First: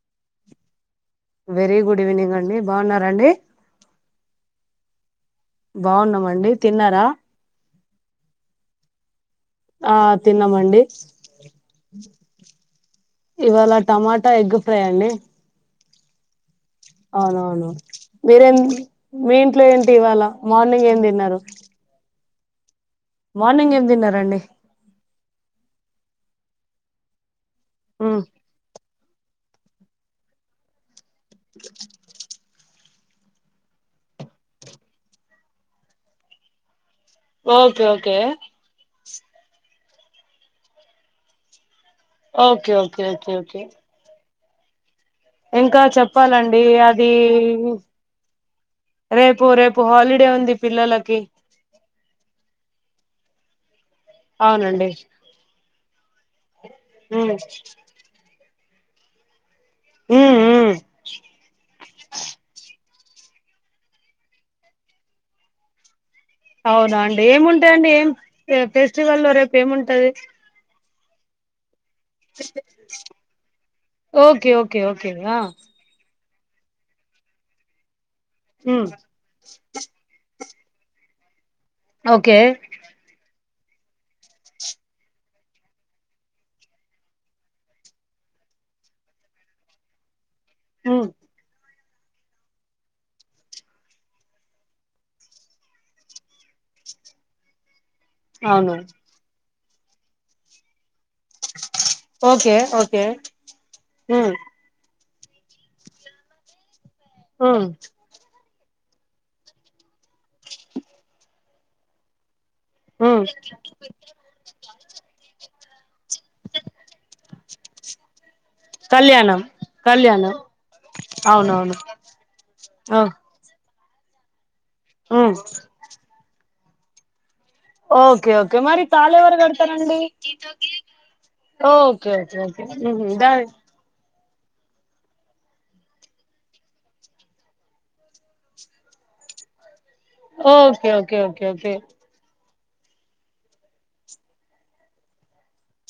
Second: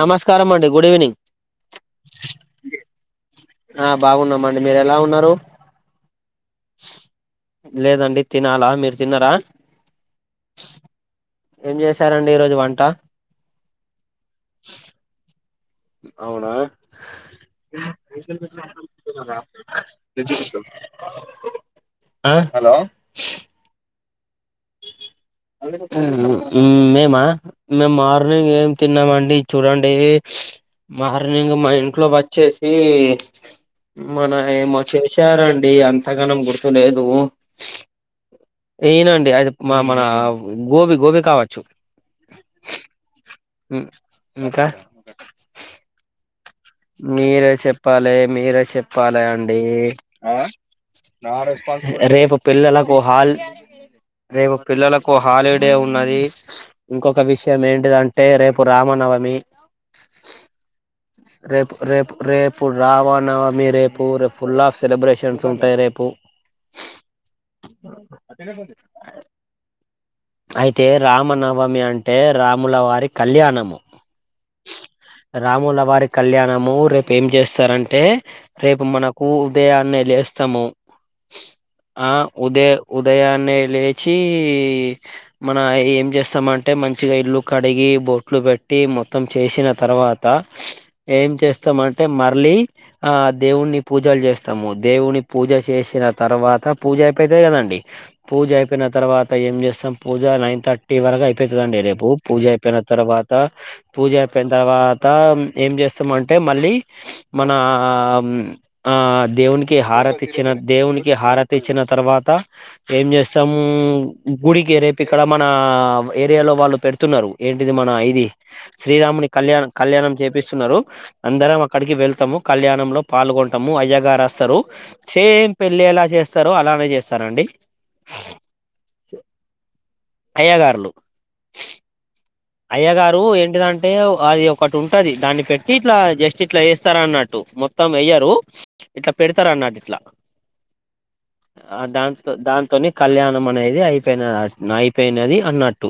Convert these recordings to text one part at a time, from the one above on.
నమస్కారం అండి good evening very good evening అండి బాగున్నారండి ఆ బాగున్నామ అండి మీరు ఎలా ఉన్నారు బాగున్నామండి తిన్నారా లేదండి తినాలా మీరు తిన్నరా ఆ తిన్నామండి ఏం చేశారండి ఈరోజు వంట ఇవాళ టమాటా ఎగ్ ఫ్రై అండి ఆ అవునవును మీరేం మీ ఇంట్లో ఏంటి ఇవాల మార్నింగ్ ఏం తిన్నారు ఆ హలో మార్నింగ్ ఏం తిన్న రండి మేమా మేము ఉమ్. మార్నింగ్ ఏం తిన్నామండి చూడండి మార్నింగ్ మా ఇంట్లో వచ్చేసి ఈ మన ఏమో చేసారండి అంతగానం గుర్తులేద్ ఓకే ఓకే అ మన గోబి గోబి కావచ్చు ఓకే ఓకే ఓకే ఓకే ఇంకా ఇంకా చెప్పాలండి అది మీరే అది చెప్పాలి మీరే చెప్పాలి రేపు అండి రేపు హాలిడే ఉంది పిల్లో లకి రేపు పిల్లలకు హల్ రేపు అవునండి పిల్లలకు హాలిడే ఉన్నది ఇంకొక ఉమ్ విషయం ఏంటిదంటే రేపు రామనవమి ఉమ్ ఉ రేపు రేపు రేపు రావనవమి రేపు రేపు ఫుల్ ఆఫ్ సెలబ్రేషన్స్ ఉంటాయి రేపు అవునా అండి ఏముంటాయిండి ఏం ఫెస్టివల్ల్లో రేపు ఏముంటది అయితే రామనవమి అం టే రాములవారి కళ్యాణము, ఓకే ఓకే ఓకే ఆ రాములవారి కళ్యాణము రేపు ఏం చేస్తారంటే, రేపు ఉమ్ మనకు ఉదయాన్నే లేస్ తము. ఆ ఓకే ఉదయ ఉదయాన్నే లేచి మన ఏం చేస్తామంటే. మంచిగా ఇల్లు కడిగి బోట్లు పెట్టి మొత్తం. చేసిన తర్వాత్ త ఉమ్ ఏం చేస్ స్తాం. అంటే మర్ళ్ళీ ఆ దేవుణి పూజలు చేస్తాము. దేవుని పూజ చేసిన తర్వాత్ త పూజ అయిపోయిది కదండి. పూజ అవును అయిపోయిన తర్వాత ఏం చేస్తాం. పూజ నైన్ థర్టీ టి వరకు అయిపోయిది కదండి. రేపు పూజ ఓకే అయిపోయిన ఓకే తర్వాత, పూజ ఉమ్ అయిపోయిన తర్వాత త ఏం చేస్తామంటే మళ్ళీ మన ఉమ్ మ్మ్ ఆ దేవునికి హారతి ఇచ్చిన, దేవునికి హారతి ఇచ్చిన తర్వాత. ఏం ఉమ్ చేస్తాము. గుడికి రేపు ఇక్కడ మన ఏరియాలో వాళ్ళు పెడుతున్నారు. ఏంటిది మన ఇది శ్రీరాముని కళ్యాణ కళ్యాణం చేపిస్తున్నారు. అందరం అవునవును అక్కడికి వెళ్తాము. ఆ కళ్యాణంలో పాల్గొంటామ్ ము అయ్యాగారు వస్తారు. ఉమ్ సేమ్ పెళ్ళి ఎలా చేస్తారో అలానే చేస్తారంండి. ఓకే ఓకే మరి తాళి ఎవరు కడతారంండి. ఓకే ఓ అయ్య గారు ఏంటిదంటే అది ఒకటి ఉంటది. దాన్ని పెట్టి ఇట్లా జస్ట్ ఇట్లా ఏస్తార అన్నట్టు. మొత్తం వేయ్యరు ఇట్లా పెడతారన్నట్ ఇట్లా ఓకే ఓకే ఓకే ఓకే తుని కళ్యాణం అనేది అయిపోయినది నయిపోయినది అన్నట్టు.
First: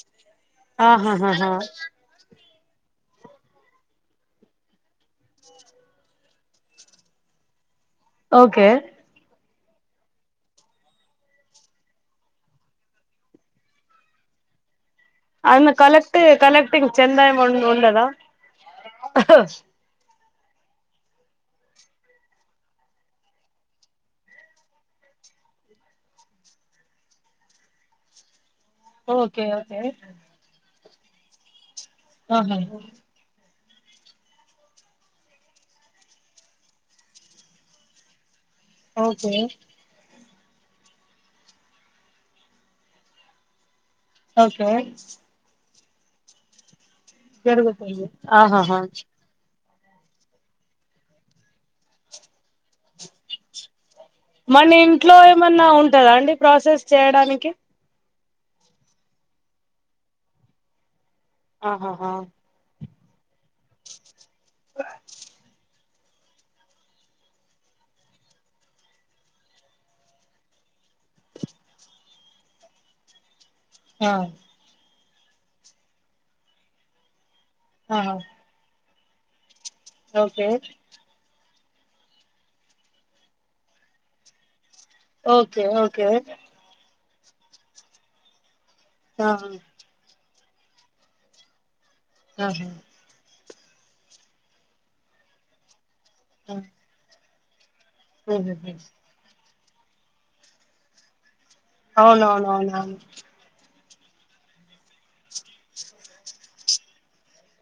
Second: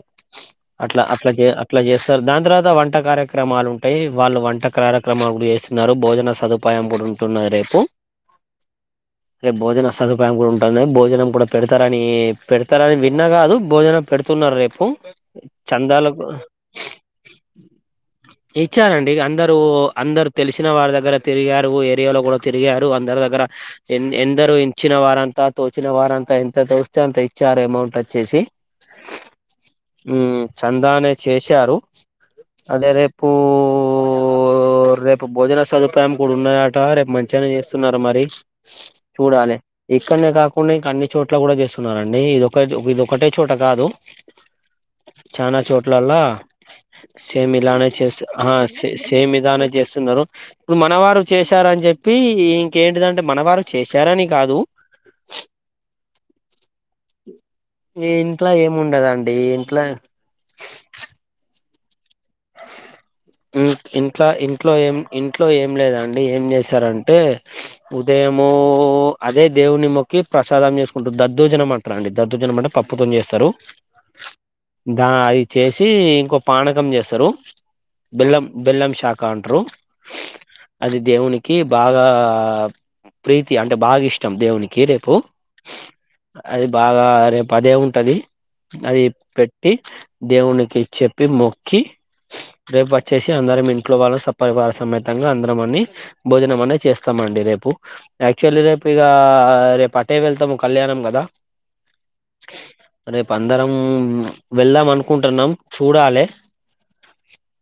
అట్లా అట్లా చే ఆహాహాహా అట్లా చేస్తారు. దాని తర్వాత వంట కార్యక్రమాలు ఉంటాయి. వాళ్ళు వంట క్రార క్రమాలు కూడా చేస్తున్నారు. భోజన సదుపాయం గూడా ఉంటున్నద్ రేపు. ఓకే రేపు భోజనం సదుపాయం గూడా ఉంటందన్. భోజనం కూడా పెడతారని. పెడతారని విన్నా గాదు. భోజనం పెడుతు తునర్ రేపు అద్మార్ కలెక్ట్ చందాలకు కలెక్టీంగ్ చెందా ఏమో ఉం ఉండదా? ఇచ్చారండి అందరూ అందరు తెలిసిన వారి దగ్గర తిరిగారు. ఊ ఏరియాలో గూడా తిరిగారు, అందరు దగ్గరా ఇం ఎందరో ఇంచిన వారంతా తోచిన వారంతా, ఎంత తోస్తే, అంత ఇచ్చారు. అమౌంట్ వచ్చేసి ఓకే ఓకే నా దానే చేశారు. అదే రేపు పూ రేపు భోజన సదుపాయం కూడా ఉన్నాయాట. రేపు మంచిగానే చేస్తున్నారు మరి. ఓకే చూడాలే ఇక్కన్నే గాక్ కొన్నింకన్ని చోట్ల కూడా చేస్తున్నారంండి. ఇదొకచో ఇదోఒకటే చోట కాదు. ఓకే ఇట్లాల్ల సేమ్ ఇలానే జరుగుతుంది చేస్, ఆ ఆహాహా సే సేమ్ ఇలానే జెస్ స్తున్నారు. ఇప్పుడు మనవారు చేశార అని చెప్పి. ఇ ఇంకేంటిదంటే మన వారు చేశారని కాదు. మన ఇంట్లో ఏమన్నా ఉంటదా అండి ప్రాసెస్ చేయడానికి ఈ ఇంట్ల ఏముండదండి. ఈ ఇంట్ల ఆహాహా హ్మ్ ఇంట్ల ఇంట్లో ఏం ఇంట్లో ఏం లేదండ్ డి ఏం చేస్తారంటే. ఉదయము అదే దేవుని మొక్కి ప్రసాదం చేసుకుంట్ దద్దోజనం అంట్రండి దద్ధుజనం అంటే పప్పుతోని చేస్తారు. ఆ దా అయి చేసి ఇంకో పానకం చేస్తారు. ఆ బెల్లం, బెల్లం ష్ షాకా అంట్రు. ఓకే కి బాగా ప్రీతి అంటే బాగా ఇష్టం. దేవునికి కి రేపు ఓకే ఓకే అది బాగ్ ఆ రేపు అదే ఉంటది. అయి ఆ ఆహా పెట్టి దేవునికి చెప్పి మొక్కి. మేం వచ్చేస్ అందరం ఇంట్లో వాళ్ళ సప్పరి వరా సమేతంగా అందరం అని ఆ భోజనం అనే చేస్తామండి రేప్ యాక్చువల్లీ ఉహుహు రేపు ఇగా రేపు అటే వెళ్తాము కళ్యాణం కదా అవునవునవునవును రేపు అందరం వెళ్దాం అనుకుంటున్నాం చూడాలే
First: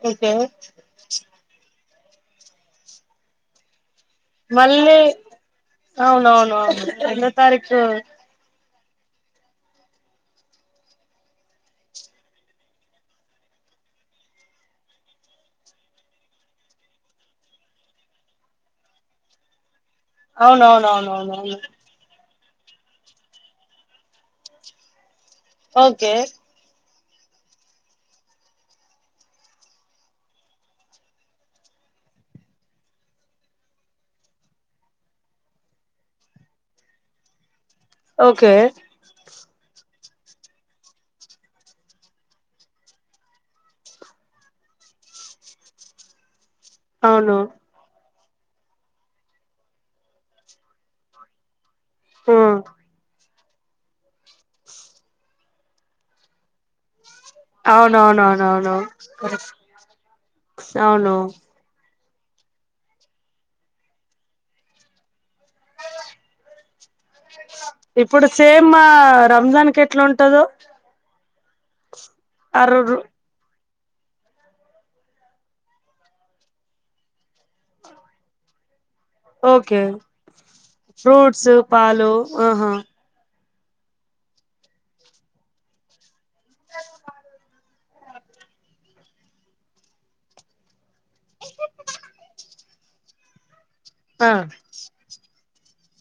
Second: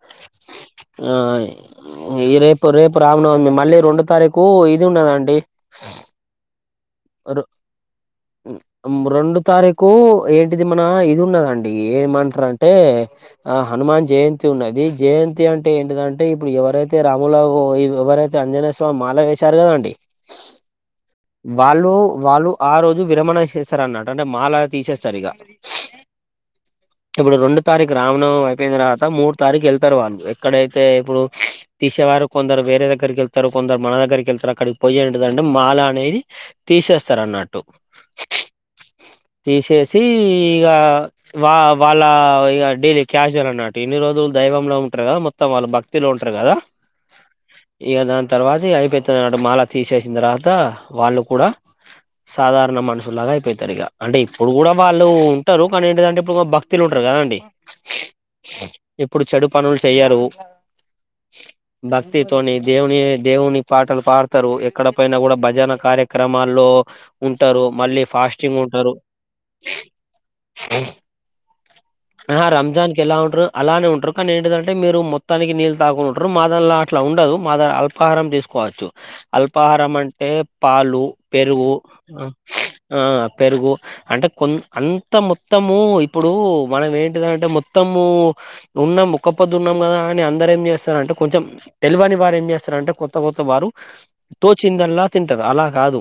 ఓకే ఆ ఈ రేపు రేపు రామనవమి మళ్ళీ రెండు తారీకు ఇది మళ్ళీ ఉన్నదండి అవునవునవును రెండో తారీకు రెండు తారీకు ఏంటిది మన ఇది ఉన్నదండి ఏమంటారంటే ఆ హనుమాన్ జయంతి ఉన్నది జయంతి అంటే ఏంటిదంటే ఇప్పుడు ఎవరైతే రాముల ఎవరైతే ఆంజనేయ స్వామి మాల వేశారుగాద అండి అవునవునవును వాళ్ళు వాళ్ళు ఆ రోజు విరమణ ఇ చేస్తారు అన్నట్ అంటే మాల తీసేస్తారు ఇక ఓకే ఇప్పుడు రెండు తారీక రావణం అయిపోయిన తర్వాత మూడు తారీక వెళ్తారు వాళ్ళు ఎక్కడైతే ఇప్పుడు తీసేవారు కొందరు వేరేగ్గరికి వెళ్తారు కొందరు మన దగ్గరికి వెళ్తారు అక్కడికి పోయి ఏంటంటే మాల అనేది తీసేస్తార అన్నట్టు ఓకే చి ఇగా వా వాళ్ళ ఇ డైలీ క్యాషువల్ అన్నట్టు ఎన్ని రోజులు దైవంలో ఉ ఉంటార్గ మొత్తం వాళ్ళు భక్తిలో ఉంటారు కదా అవును ఇక దాని తర్వాత అయిపోయితు అటు మాల తీసేసిన తర్వాత వాళ్ళు కూడా ఉమ్ సాధారణ మానసులాగా అయిపోయి తిరిగా అంటే ఇప్పుడు కూడా వాళ్ళు ఉంటారు కానీ ఏంటంటే ఇప్పుడు భక్తులు ఉంట ఉంటారుగదా అవునవునవునవును ఇప్పుడు చెడు పనులు చెయ్యరు అవును భక్తితోని దేవుని దేవుని పాటలు పాడతారు ఎక్కడ పైన కూడా భజన కార్యక్రమాల్లో ఉంటారు మళ్ళీ ఇప్పుడు ఫాస్టింగ్ సేమ్ మా ఉంటారు రంజాన్ కి ఎట్లా ఉంటదో ఆ రంజాన్కెలా ఉంటారో అలానే ఉంటారు కానీ ఏంటిదంటే మీరు మొత్తానికి నీళ్ళు తాగోకుండా ఉంటారు మా దాళ్ళ అట్లా ఉండదు మా ద అల్పాహారం తీసుకోవచ్చు ఓకే అల్పాహారం అంటే పాలు ఫ్రూట్స్ పెరుగు పాలు ఆహా ఆ పెరుగు అంటే కొ అంత మొత్తము ఇప్పుడు మనం ఏంటిదంటే మొత్తము ఉన్నాం ముక్క పొద్దు ఉన్నాం కదా అని అందర ఏం చేస్తారంటే కొంచెం తెలివని వారు ఏం చేస్తారంటే కొత్త కొత్త వారు ఆ తోచిందల్లా అలా కాదు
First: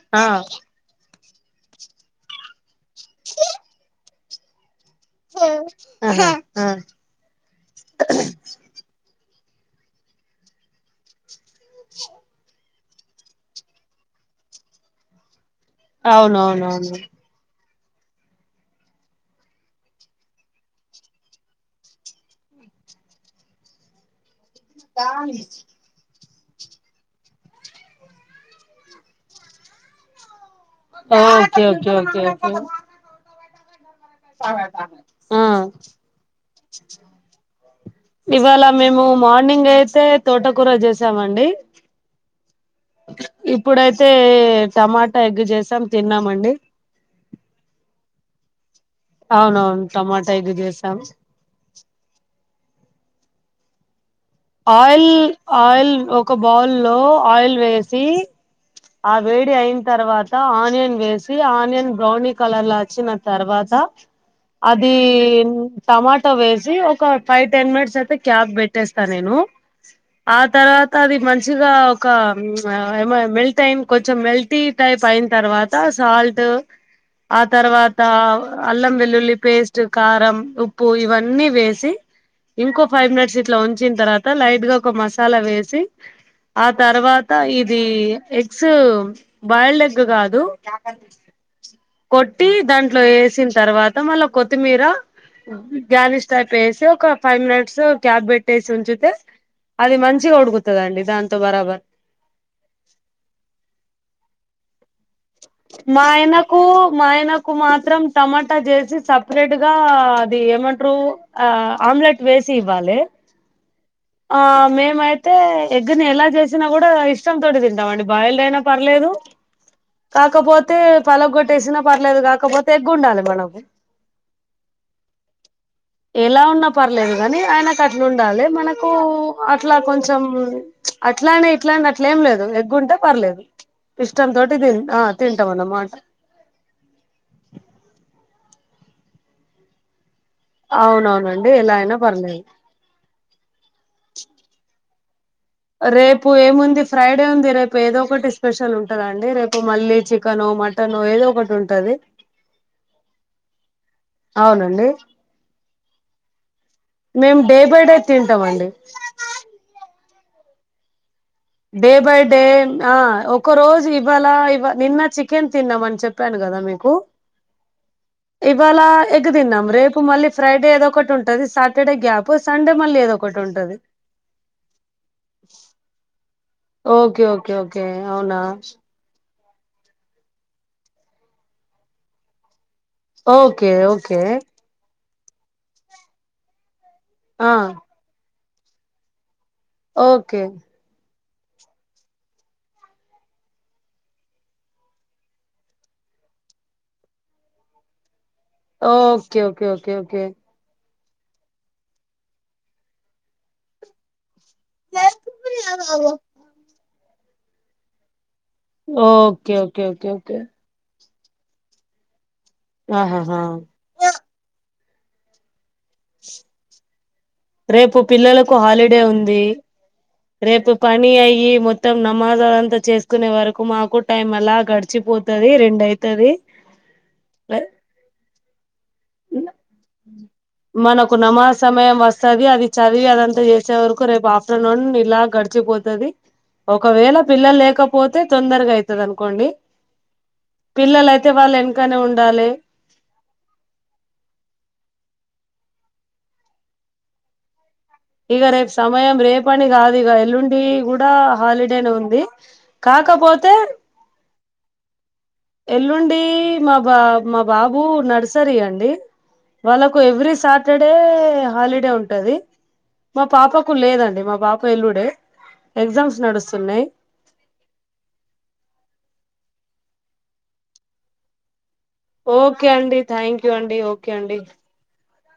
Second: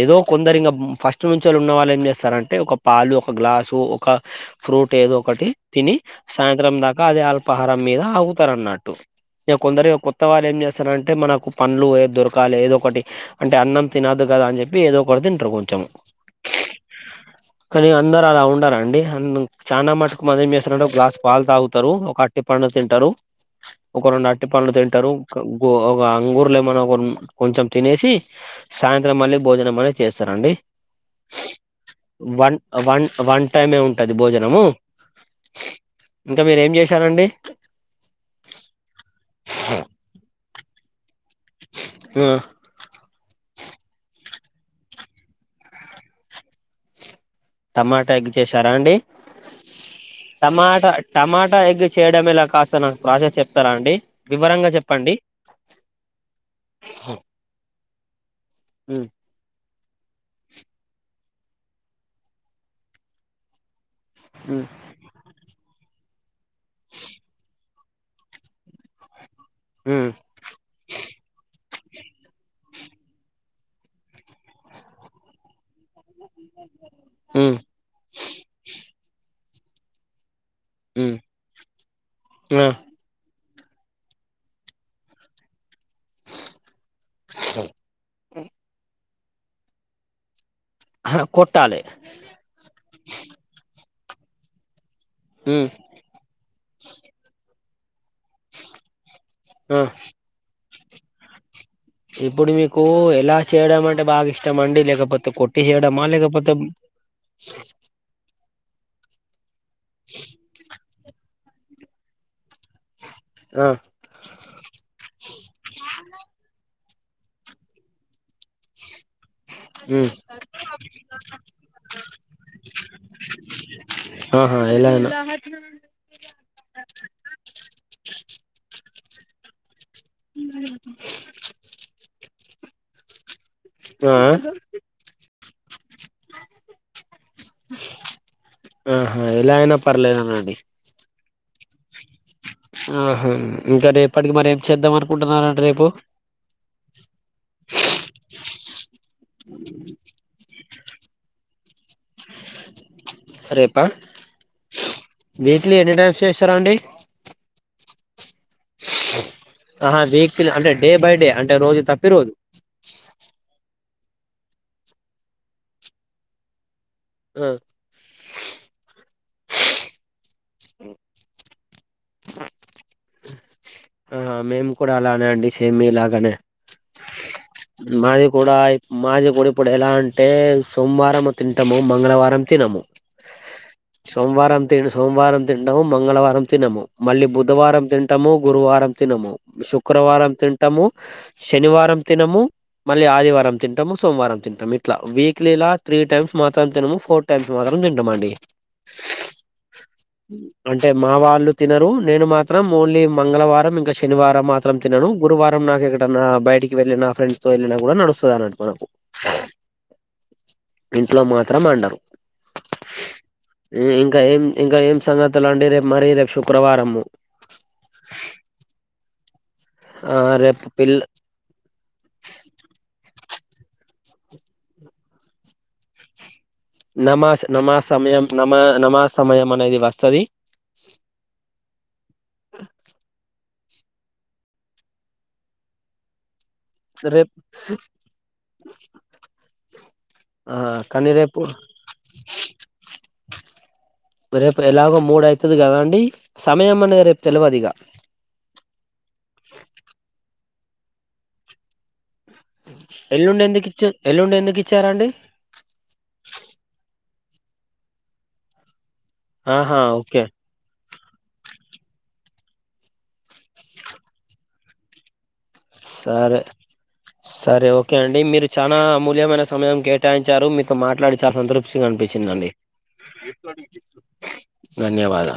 ఏదో ఆ కొందరింగా ఫస్ట్ స్ట్ నుంచి వాళ్ళు ఉన్న వాళ్ళు ఏం చేస్తారంటే ఒక పాలు ఒక గ్లాసు ఒక ఫ్రూట్ ఒక ఏద ఒకటి తిని ఆహా ఆ సాయంత్రం దాకా అదే అల్పాహారం మీద ఆగుతారు అన్నట్టు ఇక కొందరిగా కొత్త వాళ్ళ ఏం చేస్తారంటే మనకు పండ్లు ఏ దొరకాలి ఏదో ఒకటి అంటే అన్నం తినద్దు అని చెప్పి ఏదో ఒక కూడా తింటరుగు అవునవునవును కానీ అందరు అలా ఉండారండి చానా మటుకు మ ఏం చేస్తారంటే ఒక గ్లాస్ పాలు తాగుతారు ఒక అట్టి పండు తింటారు ఒక రెండు అ ట్టి పండ్లు తింటారు ఒక అంగూరలు ఏమన్నా కొంచెం తినేసి సాయంత్రం మళ్ళీ భోజనం అనే చేస్తారండి okay okay okay okay one one one టది భోజనము ఆ ఇంకా మీర ఏం చేసారండి ఇవాళ మేము మార్నింగ్ అయితే తోట కూర చేసామండి ఆ ఇప్పుడైతే టమాటా ఎగ్ చేసాం తిన్నామండి టమాటా ఎగ్ చేశారా అండి అవునవును టమాటా ఎగ్ టమాటా చేసాం టమాటా ఎగ్ చేయడం ఎలా కా స్తా నాకు ప్రాసెస్ చెప్తారా అండి వివరంగా ఆయిల్ చెప్పండి ఆయిల్ ఒక బౌల్లో ఆయిల్ వేసి ఉమ్, ఆ వేడి అయిన తర్వాత ఆనియన్ వేస్ సి ఆనియన్ బ్రౌని కలర్లా వచ్చిన తర్వాత ఉమ్, అది టమాటా వేసి ఒక ఫైవ్ టెన్ మినిట్స్ అయితే క్యాప్ పెట్టేస్తా నేను ఉమ్, ఆ తర్వాత అది మంచిగా ఒక మెల్ టైన్ కొంచెం మెల్టీ టైప్ అయిన తర్వా త సాల్టు ఆ తర్వాత అల్లం వెల్లుల్లి పేస్టు కారం ఉప్పు ఉమ్, ఇవన్నీ వేసి ఉమ్, ఇంకో ఫైవ్ మినిట్స్ ఇట్లా ఉ వచ్చిన తర్వాత లైట్ గా ఒక మసాలా వేసి ఆ తర్వాత ఇది ఎగ్స్ బాయిల్డ్ ఎగ్ గాదు ఆ, కొట్టాలి కొట్టి దాంట్లో వేసిన తర్వాత మళ్ళా కొత్తిమీర ఉమ్, గ్యనిష్ టైప్ వేసి ఒక ఫైవ్ మినిట్స్ క్యాబ్ ట్టేసి ఉంచితే ఆ అది మంచిగా ఉడుకుతదండి దాంతో బరాబర్ ఇప్పుడు మీకు ఎలా చేయడం అంటే బాగా ఇష్టం అండి లేకపో మా ఆయనకు మా ఆయనకు మాత్రం టమా టా జేసి సపరేట్ గా అది ఏమంటారు ఆ ఆమ్లెట్ వేసి ఇవ్వాలే ఆ ఆ మేమైతే ఎగ్గుని ఎలా చేసినా కూడా ఇష్టం తోటి తింటామండి బాయల్డయినా పర్లేదు ఉమ్ కాకపోతే అలా పలగ్గోట్టేసిన పర్లేదు కాకపోతే ఎగ్ వండాలి మనకు ఆహా ఎలా అయినా ఎలా ఉన్నా పర్లేదు గాని ఆయనకు అట్లా ఉండాలి మనక్ కు అట్లా కొంచెం అట్లానే ఇట్లానే అట్లే ఏం లేదు ఎగ్గుంటే పర్లేదు ఆ ఇష్టాంంతోటి తి తింటామన్న మాట ఆహా ఎలా అయినా పర్లేదు అనండి డే ఎలా అయినా పర్లేదు ఆహా ఇంకా రేపటికి మరేమ్ చేద్దాం అను రేపు ఏముంది ఫ్రైడే ఉంది రేపు ఏదో ఒకటి స్పెషలు ఉంటదండి రేపు మళ్ళీ చికెనో మటనో ఏదో ఒకటి ఉంటది సరేపా అవునండి వీక్లీ ఎన్ని టైమ్స్ చేస్తారండి మేము డే బై డే తింటామండి ఆ వీక్లీ‌ అంటే డే బై డే అంటే రోజు డే తప్పి బై రోజు డే ఆ ఒక రోజు ఇవాళ ఇవ నిన్న చికెన్ తిన్నామ అని చెప్పాను కదా మీకు ఆ ఇవాళ ఎగ్ తిన్నాం రేపు మళ్ళీ ఫ్రైడే ఏదో ఒకటి ఉంటది సాటర్డే గ్యాపు సండే మళ్ళీ ఏదో ఒకటి ఉంటది ఆ మేము కూడా అలానే అండి సేమ్ మీ లాగానే ఓకే ఓకే ఓకే మాది అవునా కూడా యి మాది కుడ ఇప్పుడు ఎలా అంటే సోమవారం తింటాము మంగళవారం తినము ఓకే ఓకే సోమవారం తిన్ సోమవారం తింటాము మంగళవారం తినము మళ్ళీ ఆ బుధవారం తింటాము గురువారం తినము శుక్రవారం ఓకే తింటాము శనివారం తినము మళ్ళీ ఆదివారం తింటాము సోమవారం తింటాము ఇట్లా వీక్లీ ఇలా త్రీ టైమ్స్ మాత్రం తినము ఫోర్ టైమ్స్ మా మే దింటమండి ఓకే ఓకే ఓకే ఓకే అంటే మా వాళ్ళు తినరు నేను మాత్రం ఓన్లీ మంగళవారం ఇంకా శనివారం మా త్రం తినను గురువారం నాకు ఎక్కడన్నా నా బయటికి వెళ్ళిన ఫ్రెండ్స్ తో వెళ్ళిన కూడా నడుస్తుా అనం ఓకే ఓకే ఓకే ఓకే ఇంట్లో మాత్రం అండరు ఆహాహా ఇంకా ఏం ఇంకా ఏం సంగతులు అండి రేపు మరీ రేపు శుక్రవారము రేపు పిల్లలకు హాలిడే ఉంది ఆ రేపు పిల్ పని అయి మొం మొత్తం నమాజు అదంతా చేసుకునే వరకు మాకు టైం అలా గడిచిపోతది రెండు అయితది నామస్ నామస్ సమయం నామా మనకు నమాసమే వస్తది అది చదివి అదంతా చేస్ వచ్చే వరకు రేపు ఆఫటర్నూన్ ఇలా గడిచిపోతది. ఒకవేళ రేపు పిల్లలు లేకపోతే తొందరగా అయితది అనుకోండి. ఆ కానీ పిల్లలయితే రేపు వాళ్ళు వెనకనే ఉండాలే. రేపు ఎలాగో మూడు అయితది కదండి సమయం అనేది రేపు తెలువదు ఇగా. ఇక ఇది కూడా హాలిడేనే ఉంది. ఎల్లుండి కాకపోతే ఎందుకు ఇచ్చ ఎల్లుండి ఎందుకు ఇచ్చారండి ఎల్లుండి మా బా మా బాబు నర్సరీ అండి. ఆహా వాళ్ళకు okay every Saturday holiday ఉంటది. మా పాపకు లేదండి మా పాప ఎల్లుడే ఎగ్జామ్స్ సరే నడుస్తున్నాయి సరే ఓకే అండి మీరు చానా అమూల్యమైన సమయం కే టాయించారు మీతో మాట్లాడి చానా సంతృప్ తిగా అనిపించిందండి ఓకే అండి థ్యాంక్ యూ అండి ఓకే అండి ధన్యవాదాలు